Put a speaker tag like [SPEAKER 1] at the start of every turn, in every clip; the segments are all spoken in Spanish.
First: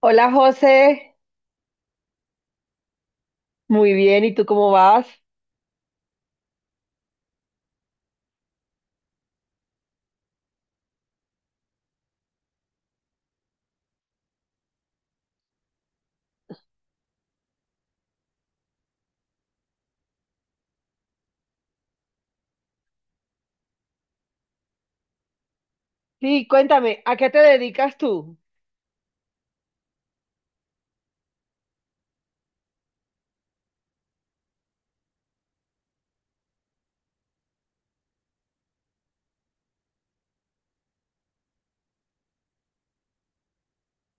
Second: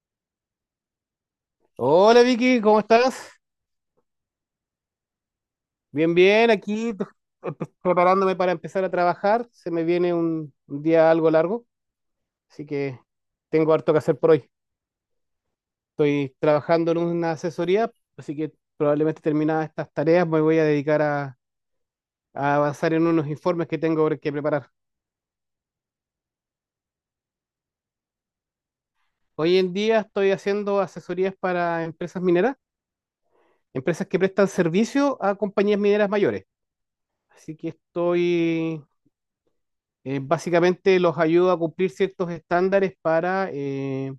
[SPEAKER 1] Hola José,
[SPEAKER 2] Hola Vicky, ¿cómo estás?
[SPEAKER 1] muy bien, ¿y tú cómo vas?
[SPEAKER 2] Bien, bien, aquí preparándome para empezar a trabajar. Se me viene un día algo largo, así que tengo harto que hacer por hoy. Estoy trabajando en una asesoría, así que probablemente terminadas estas tareas me voy a dedicar a avanzar en unos informes que tengo que preparar.
[SPEAKER 1] Sí, cuéntame, ¿a qué te dedicas tú?
[SPEAKER 2] Hoy en día estoy haciendo asesorías para empresas mineras, empresas que prestan servicio a compañías mineras mayores. Así que estoy básicamente los ayuda a cumplir ciertos estándares para, eh,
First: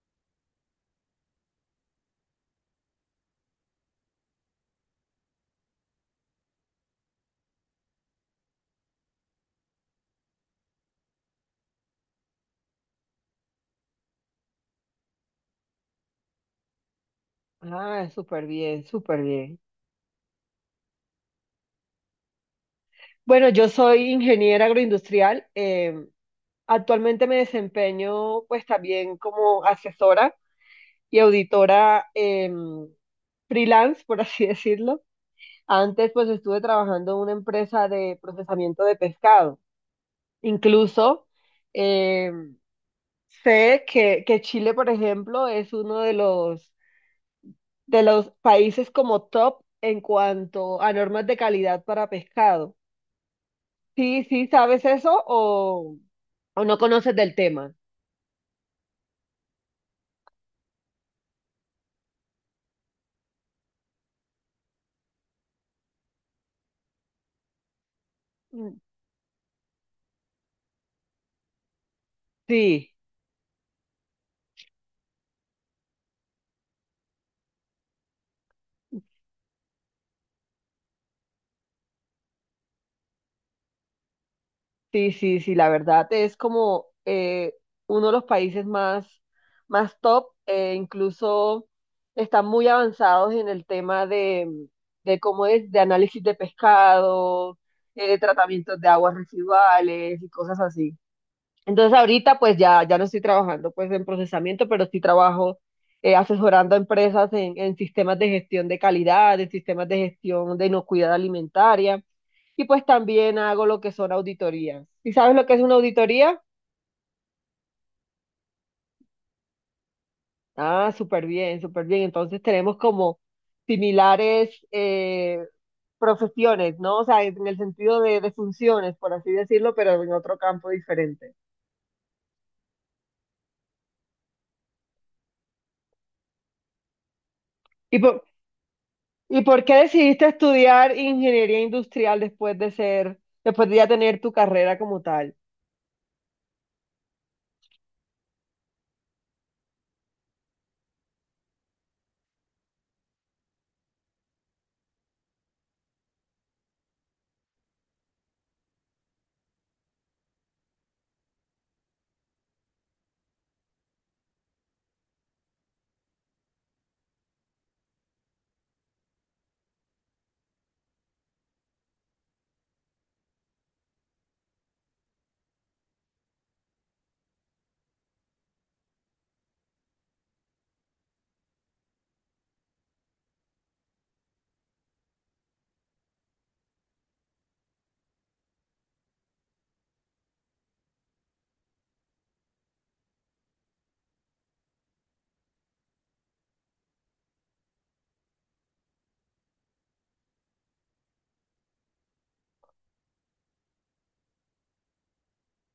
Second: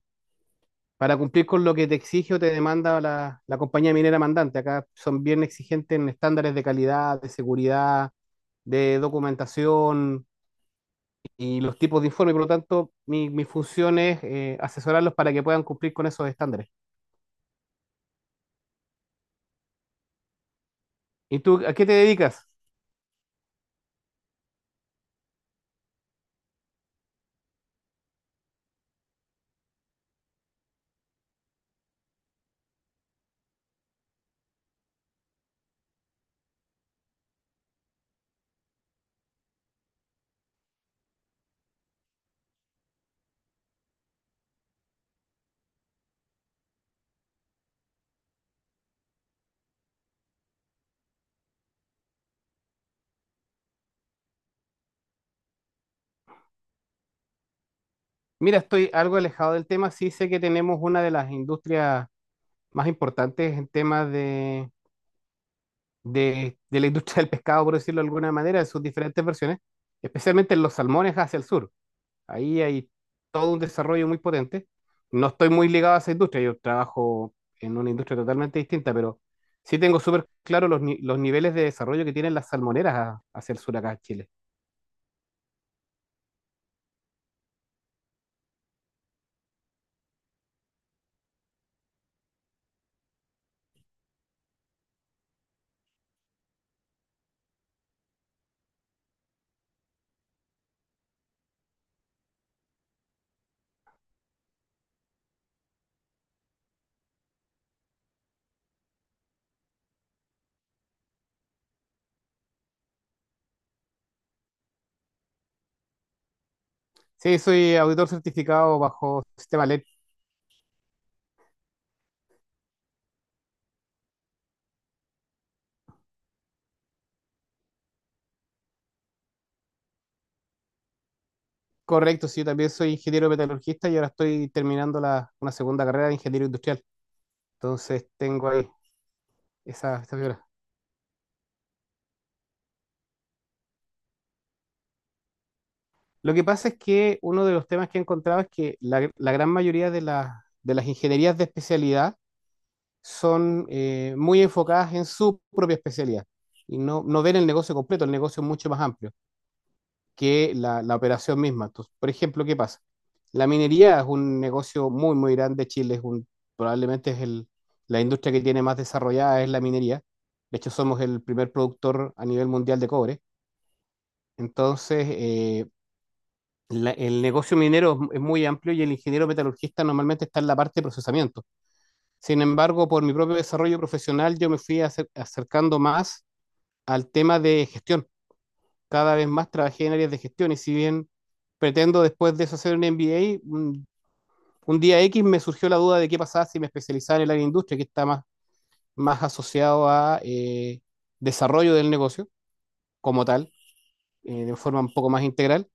[SPEAKER 2] para cumplir con lo que te exige o te demanda la compañía minera mandante. Acá son bien exigentes en estándares de calidad, de seguridad, de documentación y los tipos de informe. Por lo tanto, mi función es asesorarlos para que puedan cumplir con esos estándares.
[SPEAKER 1] Ah, súper bien, súper bien.
[SPEAKER 2] ¿Y tú a qué te dedicas?
[SPEAKER 1] Bueno, yo soy ingeniera agroindustrial, actualmente me desempeño pues también como asesora y auditora freelance, por así decirlo. Antes pues estuve trabajando en una empresa de procesamiento de pescado. Incluso em, sé que Chile, por ejemplo, es uno de los países como top en cuanto a normas de calidad para pescado. Sí, sí, ¿sabes eso o no conoces del tema?
[SPEAKER 2] Mira, estoy algo alejado del tema. Sí sé que tenemos una de las industrias más importantes en temas de la industria del pescado, por decirlo de alguna manera, en
[SPEAKER 1] Mm.
[SPEAKER 2] sus diferentes versiones, especialmente en los salmones hacia el sur. Ahí hay
[SPEAKER 1] Sí,
[SPEAKER 2] todo un desarrollo muy potente. No estoy muy ligado a esa industria, yo trabajo en una industria totalmente distinta, pero sí tengo súper claro los, ni- los niveles de desarrollo que tienen las salmoneras hacia el sur acá en Chile.
[SPEAKER 1] sí, sí, sí, la verdad es como uno de los países más, más top, incluso están muy avanzados en el tema de cómo es, de análisis de pescado, de tratamientos de aguas residuales y cosas así. Entonces ahorita pues ya, ya no estoy trabajando pues en procesamiento, pero sí trabajo asesorando a empresas en sistemas de gestión de calidad, en sistemas de gestión de inocuidad alimentaria y pues también hago lo que son auditorías. ¿Y sabes lo que es una auditoría?
[SPEAKER 2] Sí, soy auditor certificado bajo sistema LED.
[SPEAKER 1] Ah, súper bien, súper bien. Entonces tenemos como similares profesiones, ¿no? O sea, en el sentido de funciones, por así decirlo, pero en otro campo diferente.
[SPEAKER 2] Correcto, sí, yo también soy ingeniero metalurgista y ahora estoy terminando una segunda carrera de ingeniero industrial.
[SPEAKER 1] Y
[SPEAKER 2] Entonces
[SPEAKER 1] por,
[SPEAKER 2] tengo ahí
[SPEAKER 1] ¿Y por qué
[SPEAKER 2] esa
[SPEAKER 1] decidiste
[SPEAKER 2] figura.
[SPEAKER 1] estudiar ingeniería industrial después de ser, después de ya tener tu carrera como tal?
[SPEAKER 2] Lo que pasa es que uno de los temas que he encontrado es que la gran mayoría de las ingenierías de especialidad son muy enfocadas en su propia especialidad y no ven el negocio completo, el negocio es mucho más amplio que la operación misma. Entonces, por ejemplo, ¿qué pasa? La minería es un negocio muy, muy grande. Chile es un, probablemente es el, la industria que tiene más desarrollada, es la minería. De hecho, somos el primer productor a nivel mundial de cobre. Entonces, el negocio minero es muy amplio y el ingeniero metalurgista normalmente está en la parte de procesamiento. Sin embargo, por mi propio desarrollo profesional, yo me fui acercando más al tema de gestión. Cada vez más trabajé en áreas de gestión y si bien pretendo después de eso hacer un MBA, un día X me surgió la duda de qué pasaba si me especializaba en el área de industria, que está más asociado a desarrollo del negocio como tal, de forma un poco más integral.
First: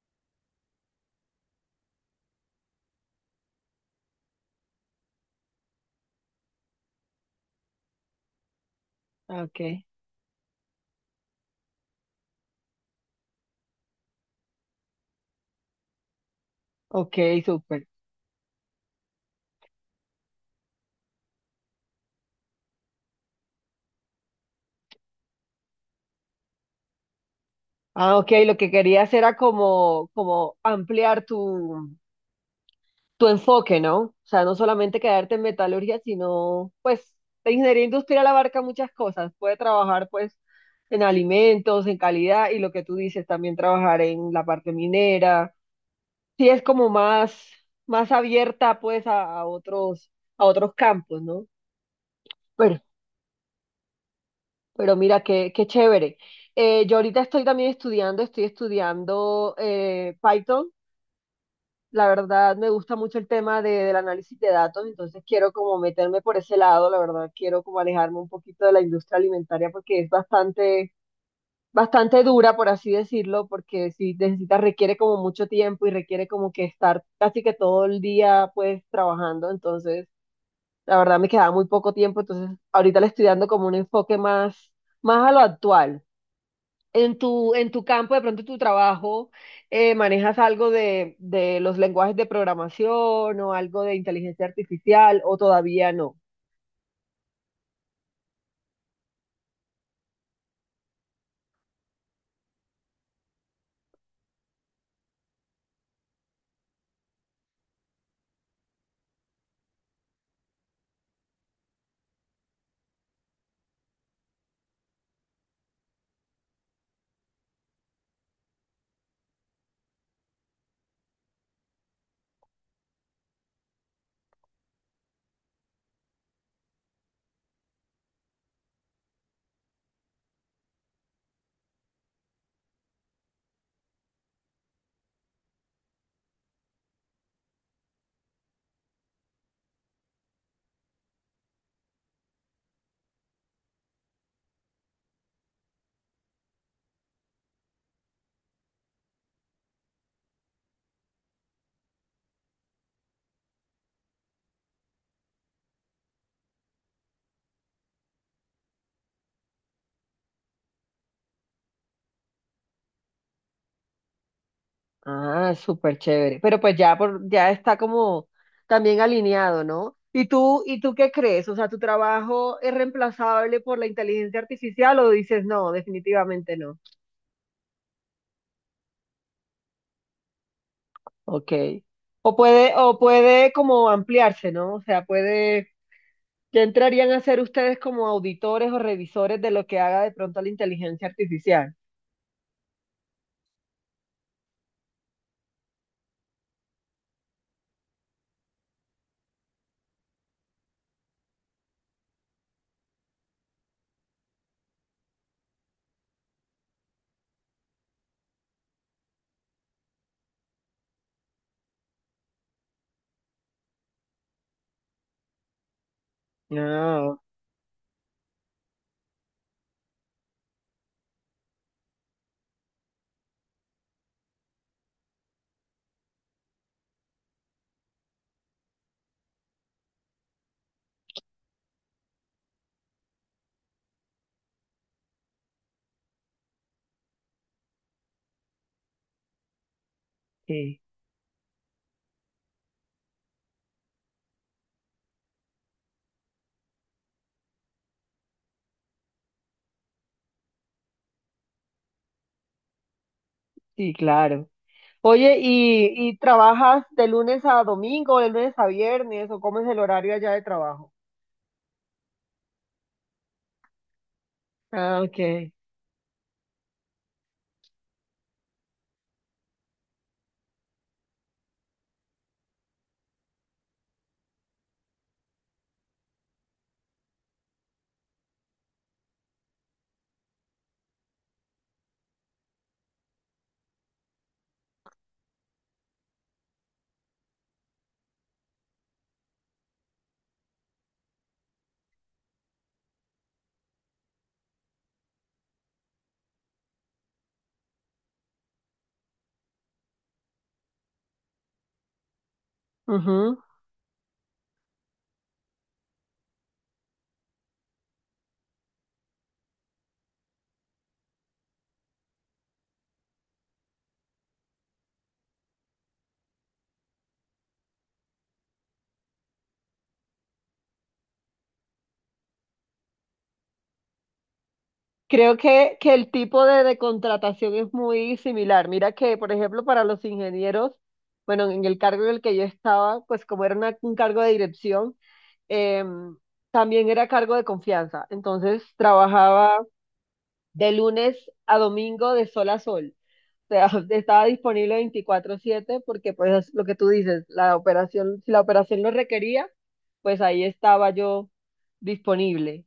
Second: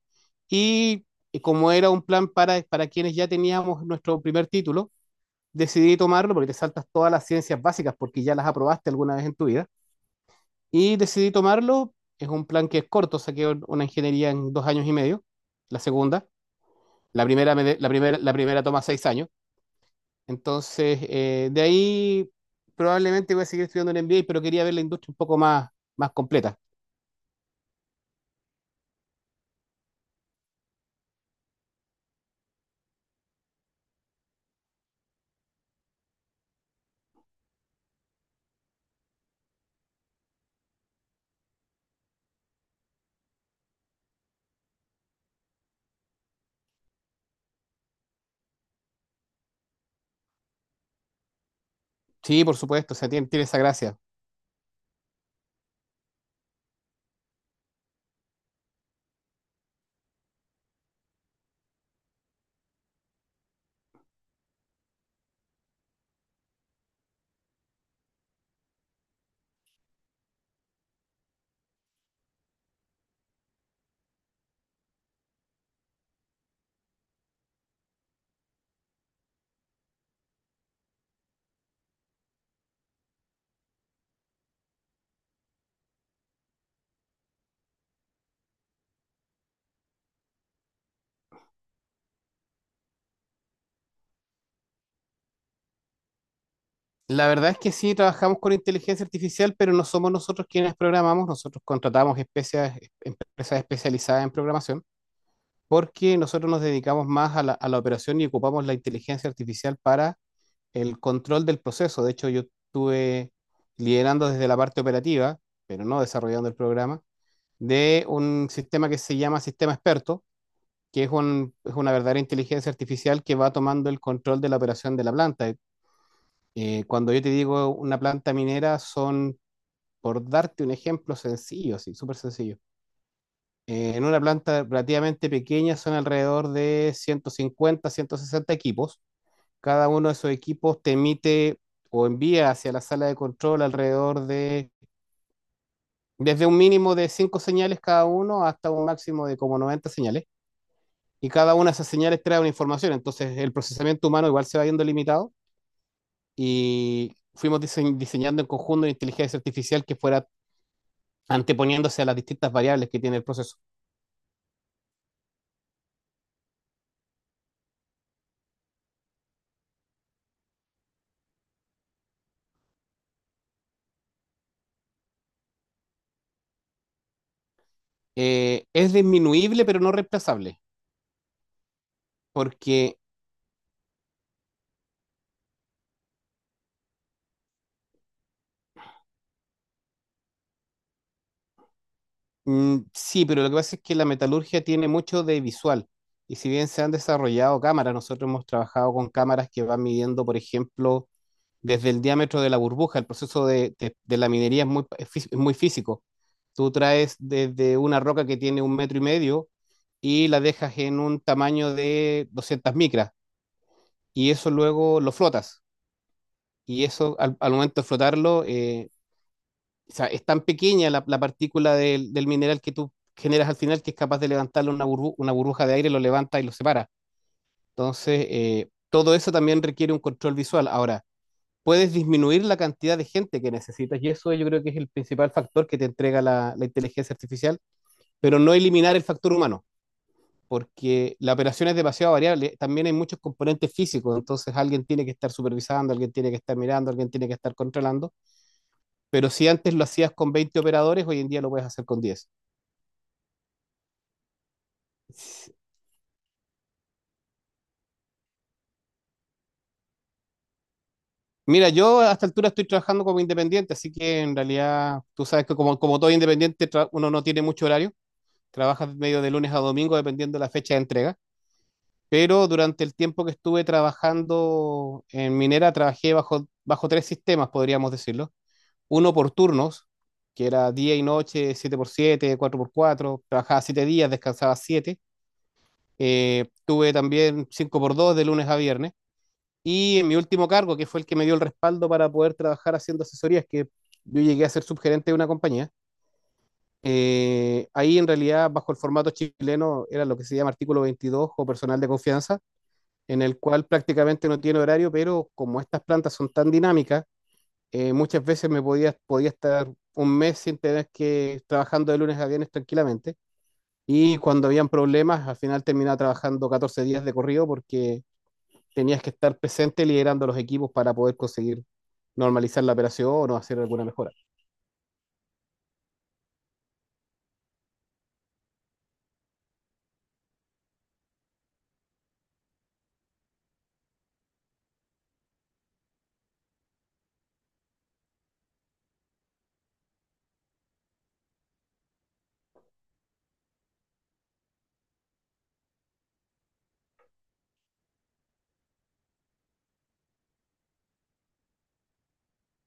[SPEAKER 2] Y como era un plan para quienes ya teníamos nuestro primer título, decidí tomarlo porque te saltas todas las ciencias básicas porque ya las aprobaste alguna vez en
[SPEAKER 1] Ah,
[SPEAKER 2] tu vida.
[SPEAKER 1] ok.
[SPEAKER 2] Y decidí tomarlo. Es un plan que es corto, saqué una ingeniería en 2 años y medio, la segunda.
[SPEAKER 1] Ok,
[SPEAKER 2] La primera, me de-
[SPEAKER 1] súper.
[SPEAKER 2] la primera, la primera toma 6 años. Entonces, de ahí probablemente voy a seguir estudiando en MBA, pero quería ver la industria un poco más completa.
[SPEAKER 1] Ah, ok, lo que querías era como, como ampliar tu, tu enfoque, ¿no? O sea, no solamente quedarte en metalurgia, sino, pues, la ingeniería industrial abarca muchas cosas. Puede trabajar, pues, en alimentos, en calidad, y lo que tú dices, también trabajar en la parte minera sí es como más, más abierta pues a otros campos, ¿no?
[SPEAKER 2] Sí, por
[SPEAKER 1] Pero,
[SPEAKER 2] supuesto, o sea, tiene esa gracia.
[SPEAKER 1] pero mira, qué, qué chévere. Yo ahorita estoy también estudiando, estoy estudiando Python. La verdad me gusta mucho el tema de- del análisis de datos, entonces quiero como meterme por ese lado, la verdad quiero como alejarme un poquito de la industria alimentaria porque es bastante, bastante dura, por así decirlo, porque si necesitas, requiere como mucho tiempo y requiere como que estar casi que todo el día pues trabajando, entonces... La verdad me quedaba muy poco tiempo, entonces ahorita le estoy dando como un enfoque más, más a lo actual. En tu campo, de pronto en tu trabajo, ¿manejas algo de los lenguajes de programación o algo de inteligencia artificial o todavía no?
[SPEAKER 2] La verdad es que sí, trabajamos con inteligencia artificial, pero no somos nosotros quienes programamos, nosotros contratamos empresas especializadas en programación, porque nosotros nos dedicamos más a la operación y ocupamos la inteligencia artificial para el control del proceso. De hecho, yo estuve liderando desde la parte operativa, pero no desarrollando el programa, de un sistema que se llama Sistema Experto, que es una verdadera inteligencia artificial que va tomando el control de la operación de la planta. Cuando yo te digo una planta minera, son, por darte un ejemplo sencillo, sí, súper sencillo. En una planta relativamente pequeña son alrededor de 150, 160 equipos. Cada uno de esos equipos te emite o envía hacia la sala de control desde un mínimo de 5 señales cada uno hasta un máximo de como 90 señales. Y cada una de esas señales trae una información. Entonces el procesamiento humano igual se va viendo limitado. Y fuimos diseñando en conjunto una inteligencia artificial que fuera anteponiéndose a las distintas variables que tiene el proceso.
[SPEAKER 1] Ah, súper chévere. Pero pues ya, por, ya está como también alineado, ¿no? Y tú qué crees? O sea, ¿tu trabajo es reemplazable por la inteligencia artificial o dices no, definitivamente no?
[SPEAKER 2] Es disminuible, pero no reemplazable,
[SPEAKER 1] Ok.
[SPEAKER 2] porque.
[SPEAKER 1] O puede como ampliarse, ¿no? O sea, puede, ya entrarían a ser ustedes como auditores o revisores de lo que haga de pronto la inteligencia artificial.
[SPEAKER 2] Mm, sí, pero lo que pasa es que la metalurgia tiene mucho de visual. Y si bien se han desarrollado cámaras, nosotros hemos trabajado con cámaras que van midiendo, por ejemplo, desde el diámetro de la burbuja. El proceso de la minería es muy físico. Tú traes desde una roca que tiene un metro y medio y la dejas en un tamaño de 200 micras y eso luego lo flotas. Y eso
[SPEAKER 1] Ah,
[SPEAKER 2] al momento de flotarlo, o sea, es tan pequeña la partícula del mineral que tú generas al final que es capaz de levantarle una burbuja de aire, lo levanta y lo separa. Entonces, todo eso también requiere un control visual. Ahora, puedes disminuir la cantidad de gente que necesitas y eso yo creo que es el principal factor que te entrega la inteligencia artificial, pero no eliminar el factor humano,
[SPEAKER 1] sí,
[SPEAKER 2] porque la operación es demasiado variable. También hay muchos componentes físicos, entonces alguien tiene que estar supervisando, alguien tiene que estar mirando, alguien tiene que estar controlando. Pero si antes lo hacías con 20 operadores, hoy en día lo puedes hacer con 10.
[SPEAKER 1] sí, claro. Oye, y trabajas de lunes a domingo, de lunes a viernes, o cómo es el horario allá de trabajo?
[SPEAKER 2] Mira, yo a esta altura estoy trabajando como independiente, así que en realidad
[SPEAKER 1] Ah,
[SPEAKER 2] tú sabes
[SPEAKER 1] ok.
[SPEAKER 2] que como todo independiente uno no tiene mucho horario, trabajas medio de lunes a domingo dependiendo de la fecha de entrega, pero durante el tiempo que estuve trabajando en minera trabajé bajo tres sistemas, podríamos decirlo. Uno por turnos, que era día y noche, siete por siete, cuatro por cuatro, trabajaba 7 días, descansaba 7. Tuve también cinco por dos de lunes a viernes. Y en mi último cargo, que fue el que me dio el respaldo para poder trabajar haciendo asesorías, que yo llegué a ser subgerente de una compañía, ahí en realidad bajo el formato chileno era lo que se llama artículo 22 o personal de confianza, en
[SPEAKER 1] Ujú.
[SPEAKER 2] el cual prácticamente no tiene horario, pero como estas plantas son tan dinámicas, muchas veces me podía estar un mes sin tener que trabajando de lunes a viernes tranquilamente. Y cuando habían problemas, al final terminaba trabajando 14 días de corrido porque tenías que estar presente liderando los equipos para poder conseguir normalizar la operación o hacer alguna mejora.
[SPEAKER 1] Creo que el tipo de contratación es muy similar. Mira que, por ejemplo, para los ingenieros, bueno, en el cargo en el que yo estaba, pues como era una- un cargo de dirección, em, también era cargo de confianza. Entonces trabajaba de lunes a domingo de sol a sol. O sea, estaba disponible 24/7 porque, pues, es lo que tú dices, la operación, si la operación lo requería, pues ahí estaba yo disponible.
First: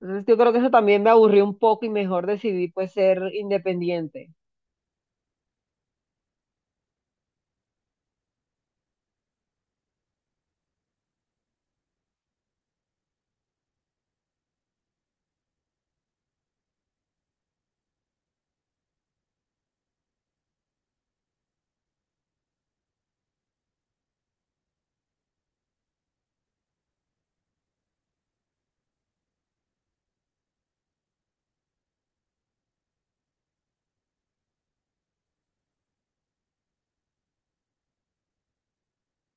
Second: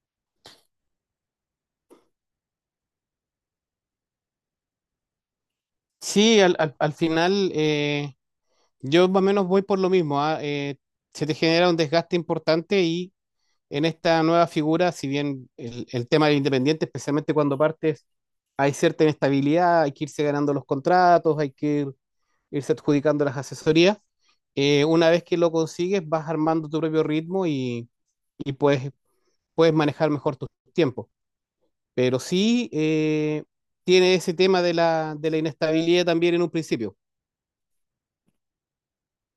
[SPEAKER 1] Entonces yo creo que eso también me aburrió un poco y mejor decidí pues ser independiente.
[SPEAKER 2] Sí, al final, yo más o menos voy por lo mismo. Se te genera un desgaste importante y en esta nueva figura, si bien el tema del independiente, especialmente cuando partes, hay cierta inestabilidad, hay que irse ganando los contratos, hay que irse adjudicando las asesorías. Una vez que lo consigues, vas armando tu propio ritmo y puedes manejar mejor tus tiempos. Pero sí tiene ese tema de la inestabilidad también en un principio.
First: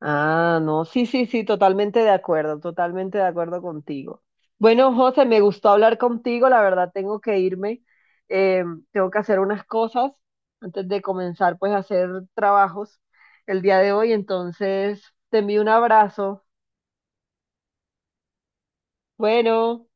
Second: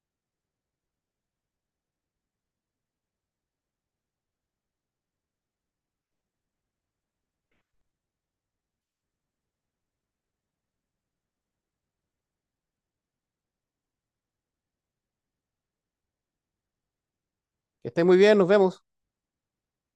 [SPEAKER 1] Ah, no, sí, sí, sí, totalmente de acuerdo contigo. Bueno, José, me gustó hablar contigo, la verdad tengo que irme, eh, tengo que hacer unas cosas antes de comenzar pues a hacer trabajos el día de hoy, entonces te envío un abrazo.
[SPEAKER 2] Que esté muy bien, nos vemos.
[SPEAKER 1] Bueno.